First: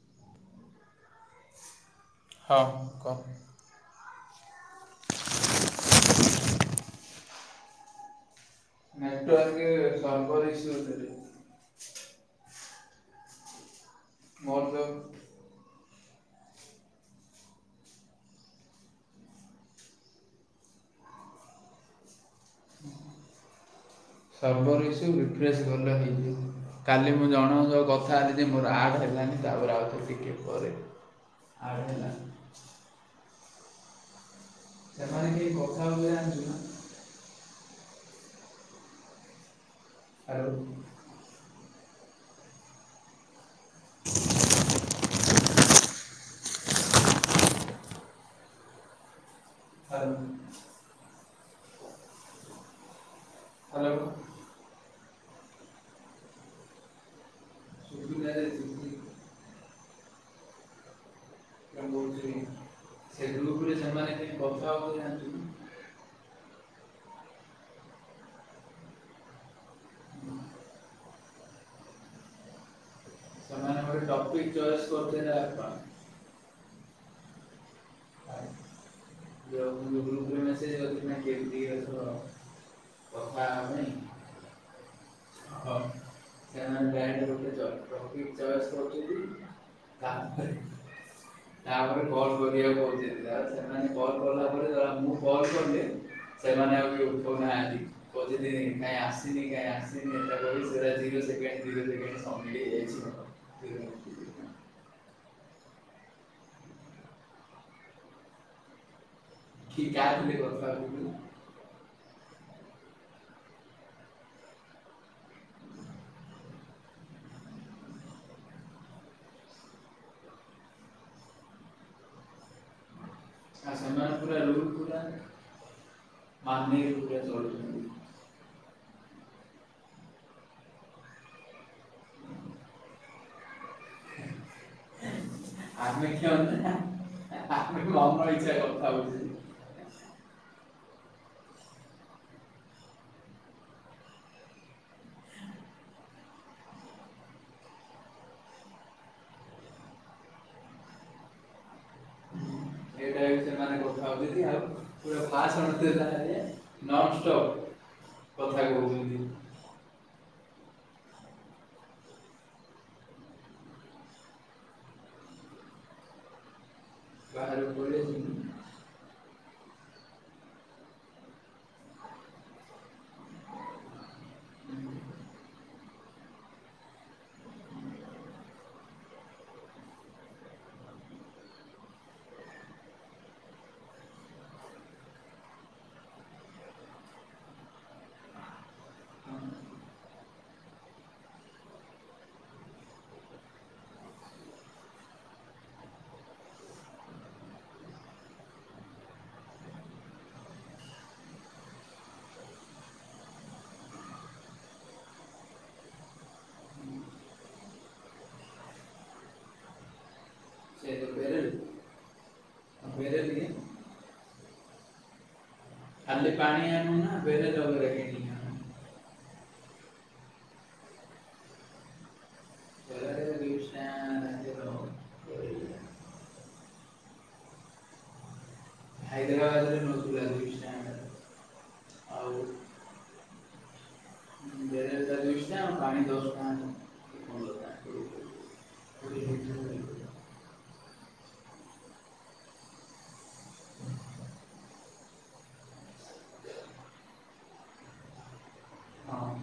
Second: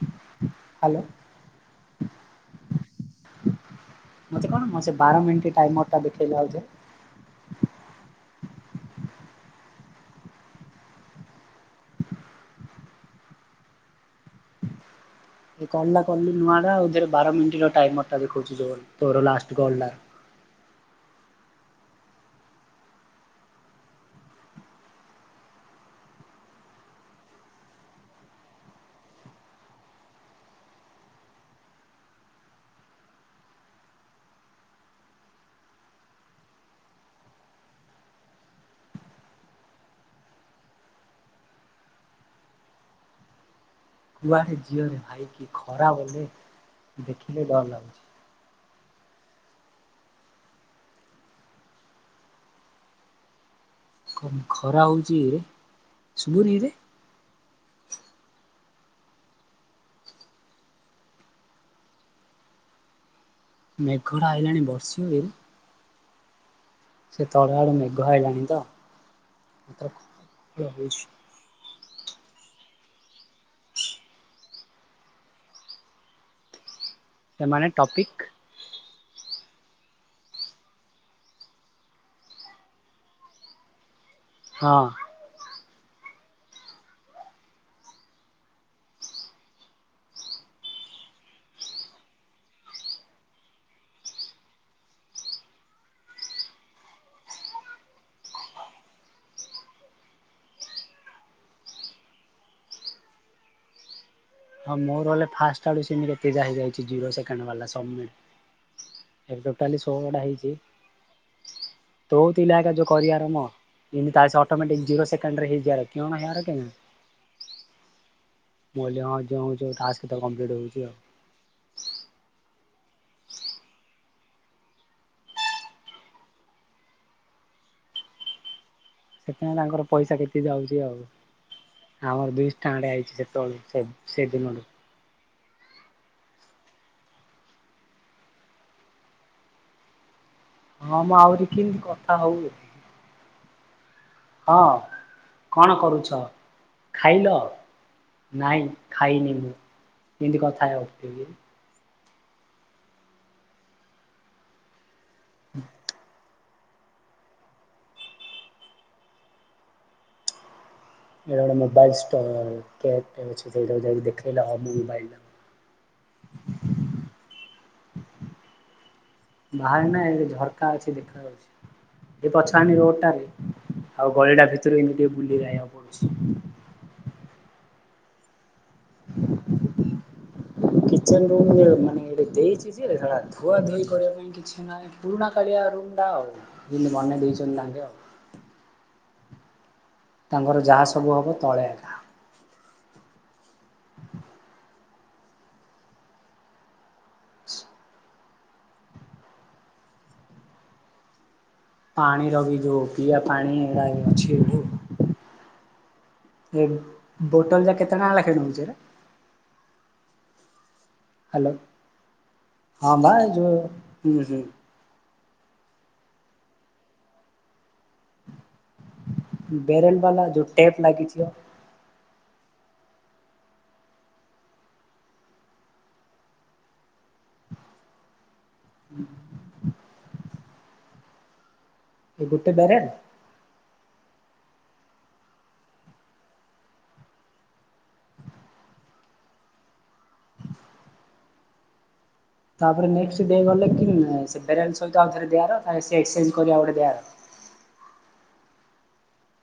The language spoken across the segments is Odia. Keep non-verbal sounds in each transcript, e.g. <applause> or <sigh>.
ହ୍ୟାଲୋ। ହଁ କହ। ମତେ କଣ ମ ସେବାର ମିନିଟ ଟାଇମର ଟା ବେଖେଇଲେ ଆଜ୍ଞା। ନେଟୱର୍କ ସର୍ଭ ଇସୁ ବୋଧେ। ମୋର ତ ଏକଲ ଟା କଲି ନୂଆଟା ଏଥିରେ ବାର ମିନିଟ ଟାଇମର ଦେଖଛି ତୋର ଲାଷ୍ଟ କଲ୍ ଟା <inaudible> <inaudible> ସର୍ଭର୍ ସବୁ ରିଫ୍ରେଶ୍ ଭଲ ହେଇଯିବ କାଲି ମୁଁ ଜଣ ସହ କଥା ହୋରଛି ମୋର ଆଡ଼୍ ହେଲାନି ତାପରେ ଆଉଥରେ ଟିକେ ପରେ ଆଡ଼୍ ହେଲା। ସେମାନେ କେଇ କଥା ହୋଇନାହାନ୍ତି? ଆଉ କୁଆଡେ ଯିବରେ ଭାଇକି ଖରା ବୋଇଲେ ଦେଖିଲେ ଡର ଲାଗୁଛି। ଆଉ ହ୍ୟାଲୋ କଣ ଖରା ହଉଛି ଶୁଭୁନି ଇରେ ଶୁଭିଲା ଯେ ଶୁଭିଲା କଣ କହୁଛି ସେ ଗ୍ରୁପରେ ସେମାନେ ମେଘଡ଼ କେହି ଆଇଲାଣି କଥା ହଉଥିଲେ ବର୍ଷିଓଏ ଜାଣିଛୁ ନା ସେ ତଳେ ଆଳୁ ମେଘ ହେଇଲାଣି ତ ଟପି କି ଚ ଏସେ କରିଚନ୍ତି ଏ ଆତ୍ମ। ସେମାନେ ଟପିକ୍ ଏଇନା କେମିତି ଅଛ କଥା ହବନି ହଁ। ଟପି କି ଚ ଏସେ କରୁଛନ୍ତି ତାଆ ଅନୁସାରେ। ତାପରେ କଲ କରିବାକୁ ଚିନ୍ତା ସେମାନେ କଲ୍ କଲା ପରେ ଜଣା ମୁଁ କଲ କଲି ସେମାନେ ଆଉ କିଏ ଉଠଉନାହାନ୍ତି କହୁଛନ୍ତି କାଇଁ ଆସିନି କାଇଁ ଆସିନି ସେ କାନି ସେ କାନି ସବମିଟ ହେଇଯାଇଛି। ହଁ ମୋର ହେଲେ ଫାଷ୍ଟ ଆଡୁ ସେମିତି କେତେଜାକ ହେଇଯାଇଛି ଜିରୋ ସେକେଣ୍ଡ ବାଲା ସବମିଟି। ଏବେ ଟୋଟାଲି କି ଷୋଳ ଟା କାହାଥିଲେ ହେଇଛି କଥା କହିଲୁ ତୋ ଥିଲା ଆକା କରିଆର ମ ତାଶେ ଅଟୋମାଟିକ ଜିରୋ ସେକେଣ୍ଡ ହେଇଜିଆର କିଅଣ ହେବାର। <inaudible> ମୁଁ କାଲି ହିଁ ଯେଉଁ ଟାସ୍କ କେତେ ଟା କଂପ୍ଲିଟ ହଉଛି ଆଉ। ଆ ସୋନା ପୁରା ରୁଲ ପୁରା। <unintelligible> ସେଥିାଇଁ ତାଙ୍କର ପଇସା କେତେ ଯାଉଛି ଆଉ ଆମର ଦୁଇଶହ ଟଙ୍କା ଟେ ଆଇଛି ସେତେବେଳୁ ସେ ଦିନ ଠୁ। ଆମେ ଖେଳୁ ଚେନା? ଆପଣ ମନ ଇଚ୍ଛା କଥା ହଉଛି। ହଁ ମୁଁ ଆହୁରି କେମିତି କଥା ହଉଏ। ହଁ କଣ କରୁଛ ଖାଇଲ? ନାଇଁ ଖାଇନି ମୁଁ ଏମିତି କଥା ହେବିକିରେ ସେମାନେ କଥା ହେଉଚିତି ଆଉ ପୁରା ଭାଷଣ ଦେଲା ଭଳିଆ। ନନ୍ଷ୍ଟପ୍ କଥା କହୁଛନ୍ତି। ମୋବାଇଲ ସ୍ଟଲ କେୟାର ଟେ ଅଛି ଯାଇକି ଦେଖାଇଲେ ହବ ମୋବାଇଲ ଟା। <inaudible> <unintelligible> ବାହାରେ ନାଁ ଏ ଝରକା ଅଛି ଦେଖା ଯାଉଛି ଏ ପଛକାନି ରୋଡ ଟାରେ। ଆଉ ଗଳିଟା ଭିତରୁ ଏମତି ଟିକେ ବୁଲି ଆାଇିବାକୁ ପଡୁଛି। <inaudible> କିଚେନ ରୁମ୍ ଗୁଡ଼େ ମାନେ ଓଟେ ଦେଇଚି ଯେ, ହେଳା ଧୁଆଧୁଇ କରିବା ପାଇଁ କିଛି ନାହିଁ ପୁରୁଣା କାଳିଆ ରୁ ଟା ଆଉ ଯେମିତି ବନେଇ ଦେଇଚନ୍ତି ତାଙ୍କେ ଆଉ। ତାଙ୍କର ଯାହା ସବୁ ହବ ତଳେ ଏକା। ପାଣିର ବି ଯୋଉ ପିଇବା ପାଣି ଏରା ଏ ଅଛି ଏଠୁ। ଏ ବୋଟଲ୍ ଯା କେତେ ଟଙ୍କା ଲାଖେ ନୋଉଚି ଏରା? ସେ ଯୋଉ ବେରେଲ ହାଲୋ ହଁ ପା ଏ ବେରେଲ କି ଯୋଉ <unintelligible> ଖାଲି ପାଣି ଆଣିବୁ ନାଁ ବେରେଜ୍ ଅଲ୍ <unintelligible> ବେରେଲ୍ ବାଲା ଯୋଉ ଟେପ୍ ଲାଗିଚେ। ବେରେଲରେ ଦୁଇ ଷ୍ଟାଣ୍ଡ ହାଇଦରାବାଦରେ ନୋଟୁ ଲାଗୁଚି। ଏ ଗୋଟେ ବାରେଲ୍? ବେରେଲଟା ଦୁଇ ଷ୍ଟାଣ୍ଡ ପାଣି ଦଶଟା ଆଣିଲେ। କୋଡ଼ିଏ ଟଙ୍କା। କୋଡ଼ିଏ ଟଙ୍କା। ତାପରେ ନେକ୍ସଟ ଡେ ଗଲେ କିନ୍ ସେ ବେରେଲ ସହିତ ଆଉ ଥରେ ଦିବାର ତାର ସେ ଏକ୍ସଚେଞ୍ଜ୍ କରି ଆଉ ଗୋଟେ ଦିଆର। <inaudible> ହଁ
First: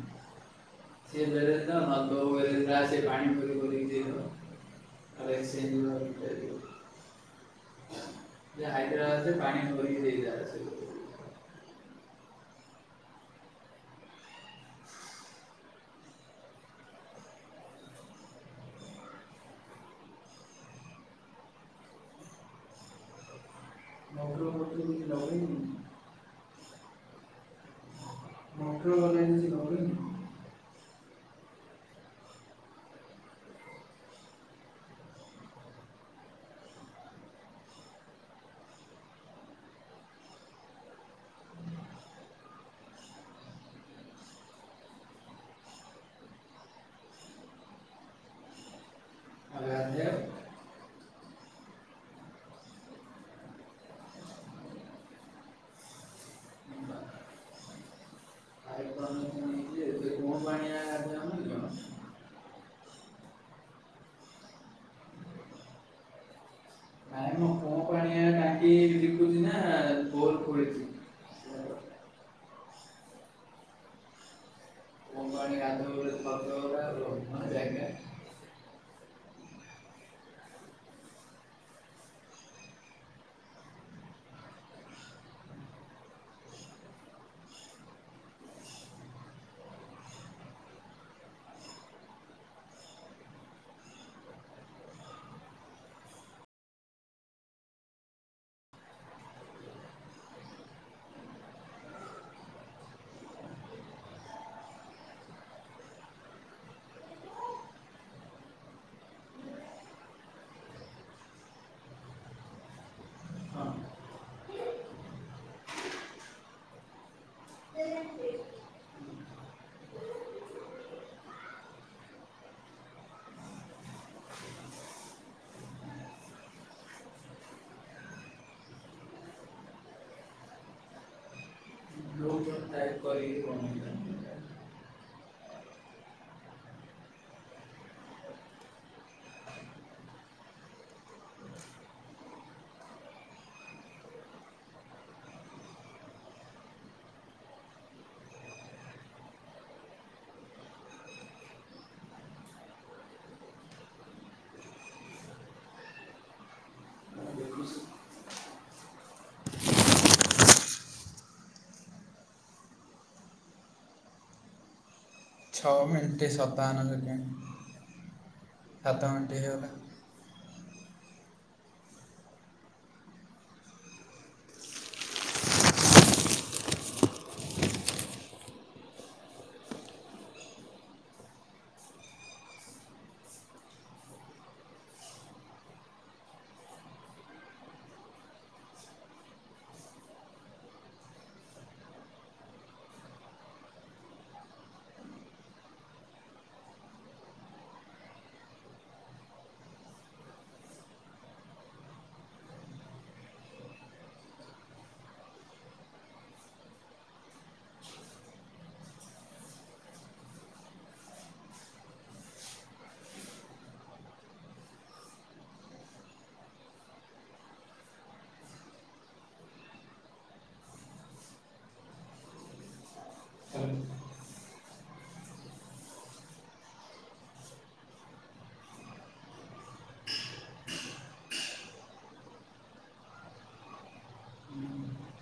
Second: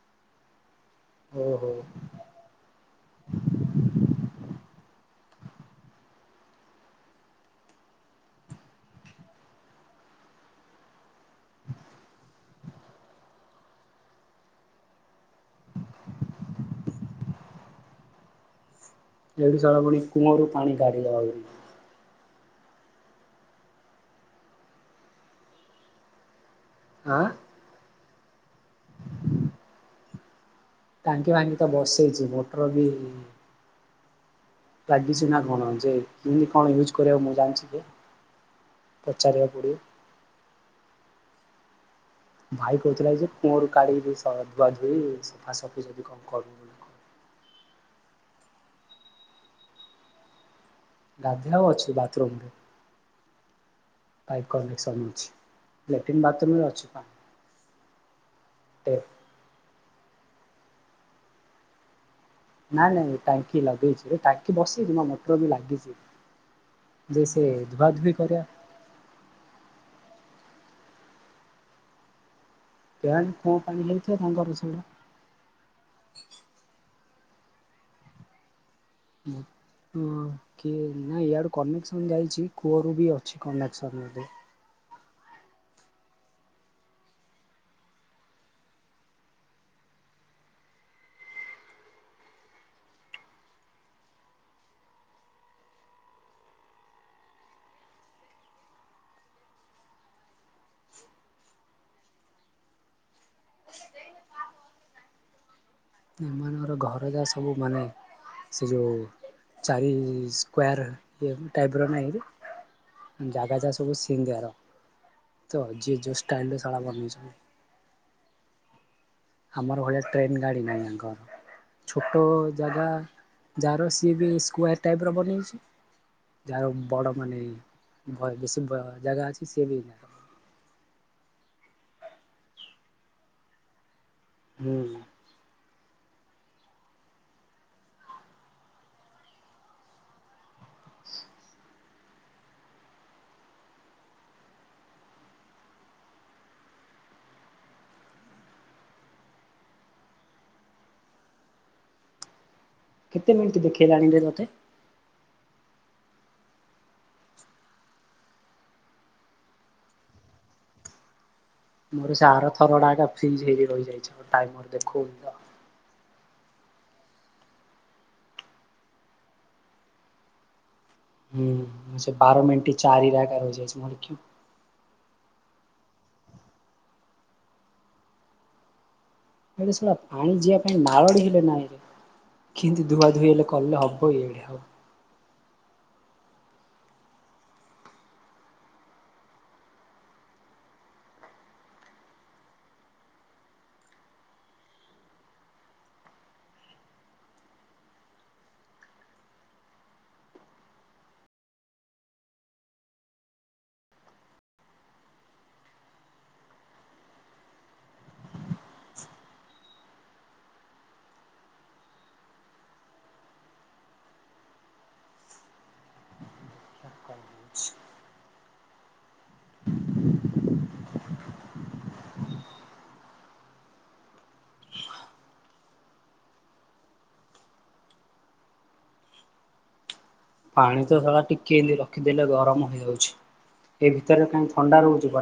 ସିଏ ବେରେଲ ଓହୋ ଦବ ତୋ ବେରେଲ୍ ଯାହା ଅଛି ପାଣି ଫେରେ ପୁରେଇକି ଦେଇଦବ। ଆରେ ସେଇ ଯୋଉ <inaudible> ଯେ ହାଇଦ୍ରାବାଦରେ ପାଣି ଭରିକି ଦେଇଥାଏ। ଏଇଠି ଶଳା ପୁଣି କୁଅଁରୁ ପାଣି କଡ଼ିବ ଆହୁରି। ସେମିତି ଦବ ହିଁ ନାହିଁ। ଆଁ? ମଟର ଲଗେଇଦେଇଚି ଘରେ। ଟାଙ୍କି ଫାଙ୍କି ତ ବସେଇଚି ମଟର ବି ଲାଗିଚି ନାଁ କଣ ଯେ କେମିତି କଣ ୟୁଜ୍ କରିବା ମୁଁ ଜାଣିଚି କି? ପଚାରିବା ପଡ଼ିବ। ଭାଇ କୋହୁଥୁଲେ ଆଜି କୂଅରୁ କାଢ଼ିକି ସ ଧୁଆ ଧୁଇ ସଫାସଫି ଯଦି କଁ କରିବୁ ବୋଲି। <unintelligible> ଆ ଗାଧେଆବା ଗାଧେଇବାକୁ ଅଛି ବାଥରୁମ୍ ଟେ। ପାଇପ୍ କନେକ୍ସନ୍ ଅଛି ଲାଟିନ୍ ବାଥରୁମ୍ ରେ ଅଛି ପା ପାଇପ୍ କନେକ୍ସନ୍ ହେଇଚି ଯେ ସେ କୋଉ ପାଣିଆ <unintelligible> କଣ। ନାଇଁ ନାଇଁ ଏ ଟାଙ୍କି ଲଗେଇଚି ଯେ ଟାଙ୍କି ବସେଇକିନା ମଟର ବି ଲାଗିଚି। ଯେ ସେ ଧୁଆ ଧୁଇ କରିବା ନାଁ ଏ ଯେ କୁଜି କେଇଆଣି କୂଅ ପାଣି ହେଇଥିବ ତାଙ୍କର ସେଉଡ଼ା। କୂଅ ହଁ ପ୍ରାଏ ସେଇଆ। ହୁଁ। ହଁ କିଏ ନାଁ ଇଆଡ଼ୁ କନେକ୍ସନ୍ ଯାଇଚି କୂଅରୁ ବି ଅଛି କନେକ୍ସନ ଏବେ। ଏମାନଙ୍କର ଘର ଯାହା ସବୁ ମାନେ ସେ ଯୋଉ ଚାରି ସ୍କୋୟାର ଇଏ ଟାଇପ୍ ର ନାଇଁ କି? ଜାଗା ଯାକ ସବୁ ସିଂ ଦିଅର ତ ଯିଏ ଯୋଉ ଷ୍ଟାଇଲ୍ ରେ ସଳା ବନେଚନ୍ତି। <inaudible> ଆମର ଭଳିଆ ଟ୍ରେନ୍ ଗାଡ଼ି ନାହିଁ ଆଙ୍କର। ଛୋଟ ଜାଗା ଯାହାର ସିଏ ବି ସ୍କୋୟାର୍ ଟାଇପ୍ ର ବନେଇଚି। ଯାହାର ବଡ଼ ମାନେ ଭ ବେଶୀ ଭ ଜାଗା ଅଛି ସିଏ ବି <inaudible> ହୋଉ ମତେ ଟାଇପ୍ କରିକି <inaudible> ହୁଁ। କେତେ ମିଣ୍ଟି ଦେଖେଇଲାଣି ରେ ମତେ? ମୋର ସେ ଆରଥରଟା ଆକା ଫ୍ରିଜ୍ ହେଇକି ରହିଯାଇଚଛି ମୋ ଟାଇମର୍ ଦେଖୋଉନି ତ। ଛଅ ମିଣ୍ଟି ସତାଅନ ସେକେଣ୍ଡ୍ ସାତ ମିଣ୍ଟି ହେଇଗଲା। ହୁଁଛେ ବାର ମିନଟ ଚାରି ରାକାର ରଯାଇଛି ମର ସେ ସେଟା ପାଣି ଯିବା ପାଇଁ ନାଳଡି ହେଲେ ନାଇ ରେ। କିନ୍ତୁ ଧୁଆ ଧୁଇ ହେଲେ କଲେ ହବ ଇଡେ ହଉ। ହୁ। <inaudible> ପାଣି ତ ଶଳା ଟିକେ ଏ ରଖିଦେଲେ ଗରମ ହେଇଯାଉଛି। ଏ ଭିତରେ କା ଥଣ୍ଡା ରହୁଛି <unintelligible>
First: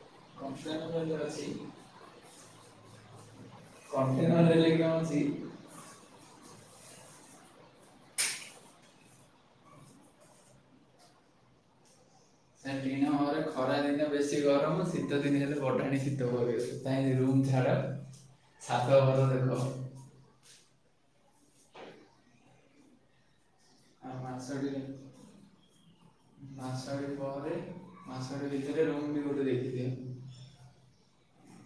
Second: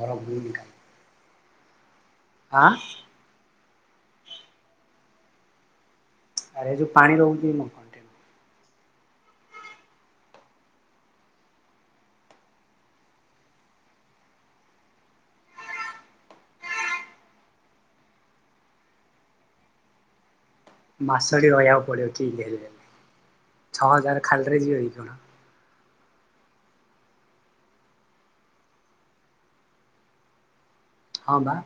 ଗରମ <unintelligible> ଆ <unintelligible> ଆରେ ଯଉ ପାଣି ରହୁ ଯାଉ ଚି ମ ନା ଟିଣ ଘରେ ଖରା ଦିନ ବେଶୀ ଗରମ ଶୀତ ଦିନ ହେଲେ ବଢାଣି ଶୀତହିଁକ ରୁମ ଝାଡା ସାତ ଘର ଦେଖ ମାସଟି ରହିବାକୁ ପଡିବ କି ଛଅ ଆଉ ହଜାର ଖାଲିରେ ଟାରେ ମାସଟି ଯିବ ନା କଣ। ମାସଟି ପରେ ମାସଟି ଭିତରେ ରୁମ୍ ବି ଗୋଟେ ଦେଖିଦିଅ ହଁ ବା।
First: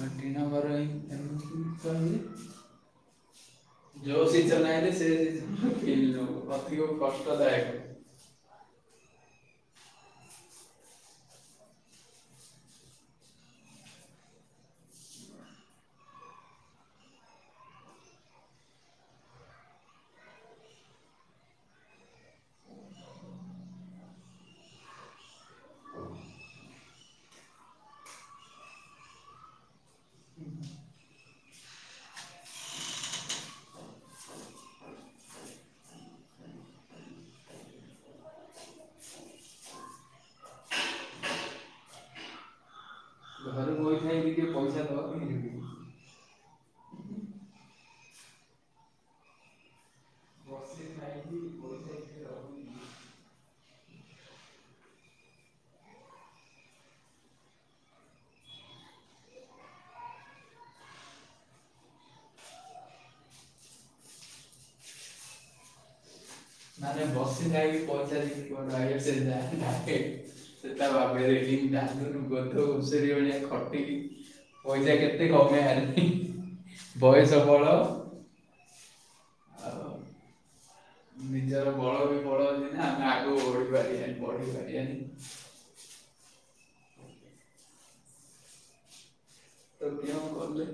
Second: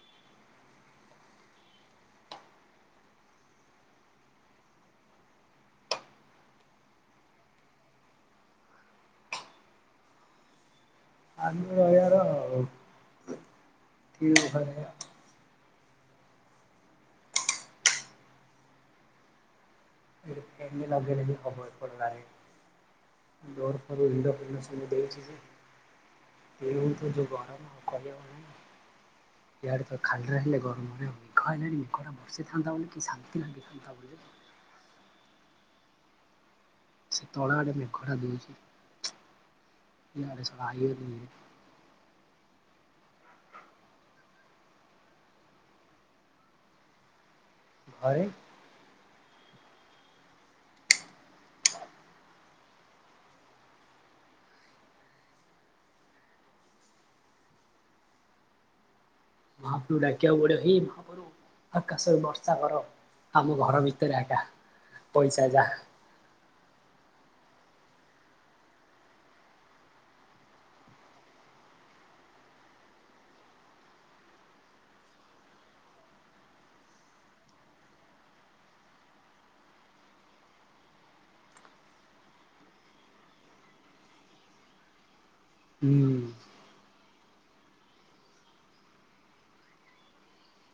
ଆଉ ଟିଣ ଘର ହିଁ ଏମିତି କହିଲେ ଯୋଉ ସିଜନ ସେ ଅଧିକ କଷ୍ଟଦାୟକ। ଆ ରଜାରଉ ଠ ଫମ ଲଗି ଖବର ପିବାରେ <unintelligible> କଉ ଗରମ କହିଆକୁ ନାହିଁ। ଇଆଡେ ତ ଖାଲିରେ ହେଲେ ଗରମରେ ମେଘ ହେଲାଣି ନିଘ ଟା ବର୍ଷିଥାନ୍ତା ବୋଲି କି ଶାନ୍ତି ଲାଗିଥାନ୍ତା ବୋଲି। <inaudible> ସେ ତଳ ଆଡେ ମେଘଟା ଦେଉଛି। ରେ ସ <unintelligible> ଘରେ ବଇଥାଇକି ଟିକେ ପଇସା ଦବ ମିଳିବି। ଘରେ ବସି ଖାଇକି ପଇସା ଟିକେ ରହୁନି। ମହାପଭ ଡାକ ବଡ ହେଇ ମହାପଭୁ ଆକାଶ ବର୍ଷା କର ଆମ ଘର ଭିତରେ ଆଗା ପଇସା ଯା ନାନେ ବସି ଖାଇକି ପହଚାରିକି କଣ ସେ <unintelligible> ଡାରୁ ଗୋଧଷରୀ ଭଳିଆ ଖଟିକି ପଇସା କେତେ କମ ହେନ ବୟସ ବଳ ଆଉ ନିଜର ବଳ ବି ବଳ ଅଛି ନା ଆମେ ଆଗକୁ <unintelligible> ହୁଁ। ତ କେଉଁ କଲେ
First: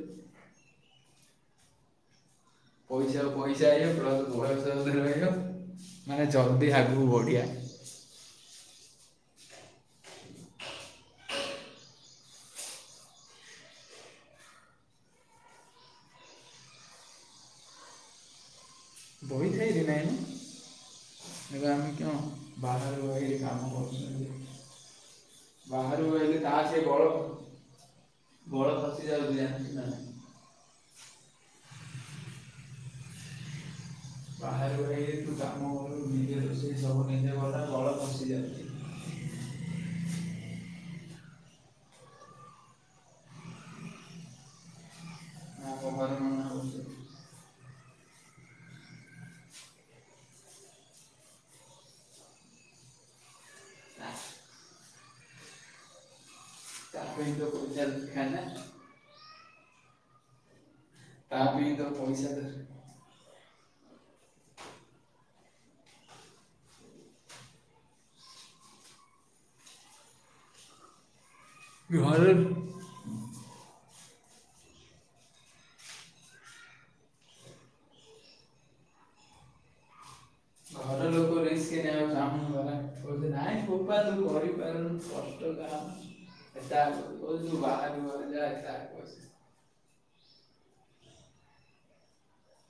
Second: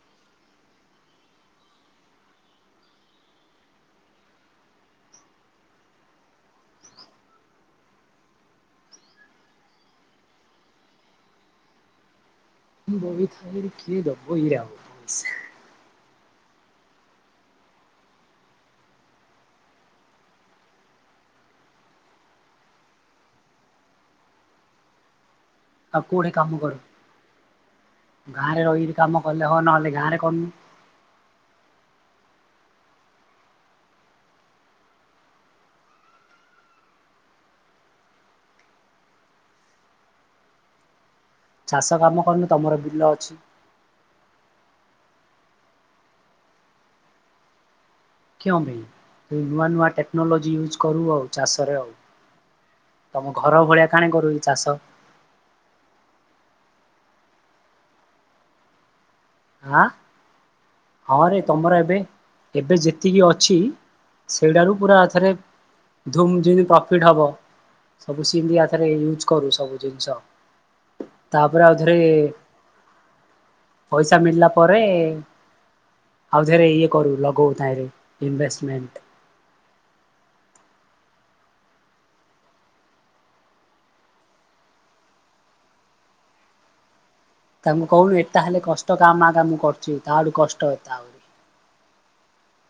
ପଇସା ପଇସା ହେଇ ପ୍ଲସ୍ ବୟସ ରହିବ ମାନେ ଜଲ୍ଦି ଆଗକୁ ବଢ଼ିଆ। <inaudible> ଁ ବବିଥା କି ଦ ବହି ରାହୁ ବ <unintelligible> ବହି ଥାଏ ର ନାୟଣ ଏଗ ଆମ କଁ ବାହାରରେ କାମ <unintelligible> ବାହ ରେ ତାସ ବଳ ଗାଁରେ ବଳ ରହିକି ଖସି କାମ ଯାଉଛି କଲେ ହଉ ଜାଣିଛୁ ନା ନହେଲେ ନାଇଁ? ଗାଁରେ କରନୁ। ବାହାରୁ ହେ ତୁ କାମୁ ନିଜେ ରୋଷେଇ ସବୁ ନିଜେ କଥା ବଳ ବଶଯାନ୍ତି। <inaudible> ଚାଷ କାମ କରନୁ ତମର ବିଲ ଅଛି। <unintelligible> କେ ଭାଇ ତ ନୂଆ ନୂଆ ଟେକ୍ନୋଲୋଜି ୟୁଜ କରୁ ଆଉ ଚାଷରେ ଆଉ। ତମ ଘର ଭଳିଆ କାଣି କରୁ ଚାଷ। ଚାକୁୋଇଜ ଖ ନ ଆଁ ହଁରେ ତା ପାଇଁ ତମର ତ ଏବେ ପଇସା ଦରକାର ଏବେ ଯେତିକି ଅଛି ସେଇଟାରୁ ପୁରା ଏଥରେ ଧମମିତି ପ୍ରଫିଟ ହବ। ସବୁ ସିଧିଆଥରେ ୟୁଜ କରୁ ସବୁ ଜିନିଷ ତାପରେ ଆଉଥରେ ଘରେ ପଇସା ମିଳିଲା ପରେ ଆଉଥରେ ଇଏ କରୁ ଲଗୋଉ ତାହିଁରେ ଇନଭେଷ୍ଟମେଣ୍ଟ। <inaudible> ଯୋଉ ରିଷ୍କି ନେବାକୁ ଚାହୁଁନି ଗଲା କୋହୁଚି ନାଇଁ। <unintelligible> <unintelligible> ତାଙ୍କୁ ବାହାରୁ କୋହୁନୁ ଘରେ ଏତା ଯା ହେଲେ ଏଟା କଷ୍ଟ କହୁଛି କାମ ଆ କାମ କରୁଛି ତାଆଡୁ କଷ୍ଟ ଏତା ଆହୁରି।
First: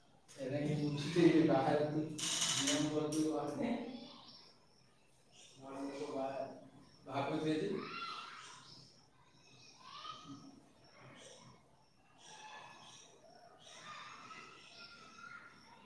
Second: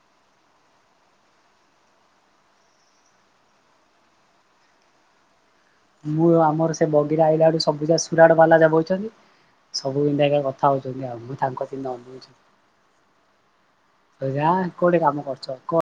<unintelligible> <inaudible> ଘର ଲୋକ ମୁଁ ବାହା- ଆମର ସେ ବଗିରେ ଆଇଲା ଭାବୁଛି ଆଡୁ ଯେ ସବୁ ଯା ସୁରାଡ ବାଲା ଯା ବଇଚନ୍ତି। ସବୁ ହିନ୍ତୀ ଆଜ୍ଞା କଥା ହୋଉଚନ୍ତି ଆଉ ମୁଁ ତାଙ୍କ ଠୀ ଅନେଇଚି। ଓଜା କୋଉଠି କାମ କରୁଚ କୋ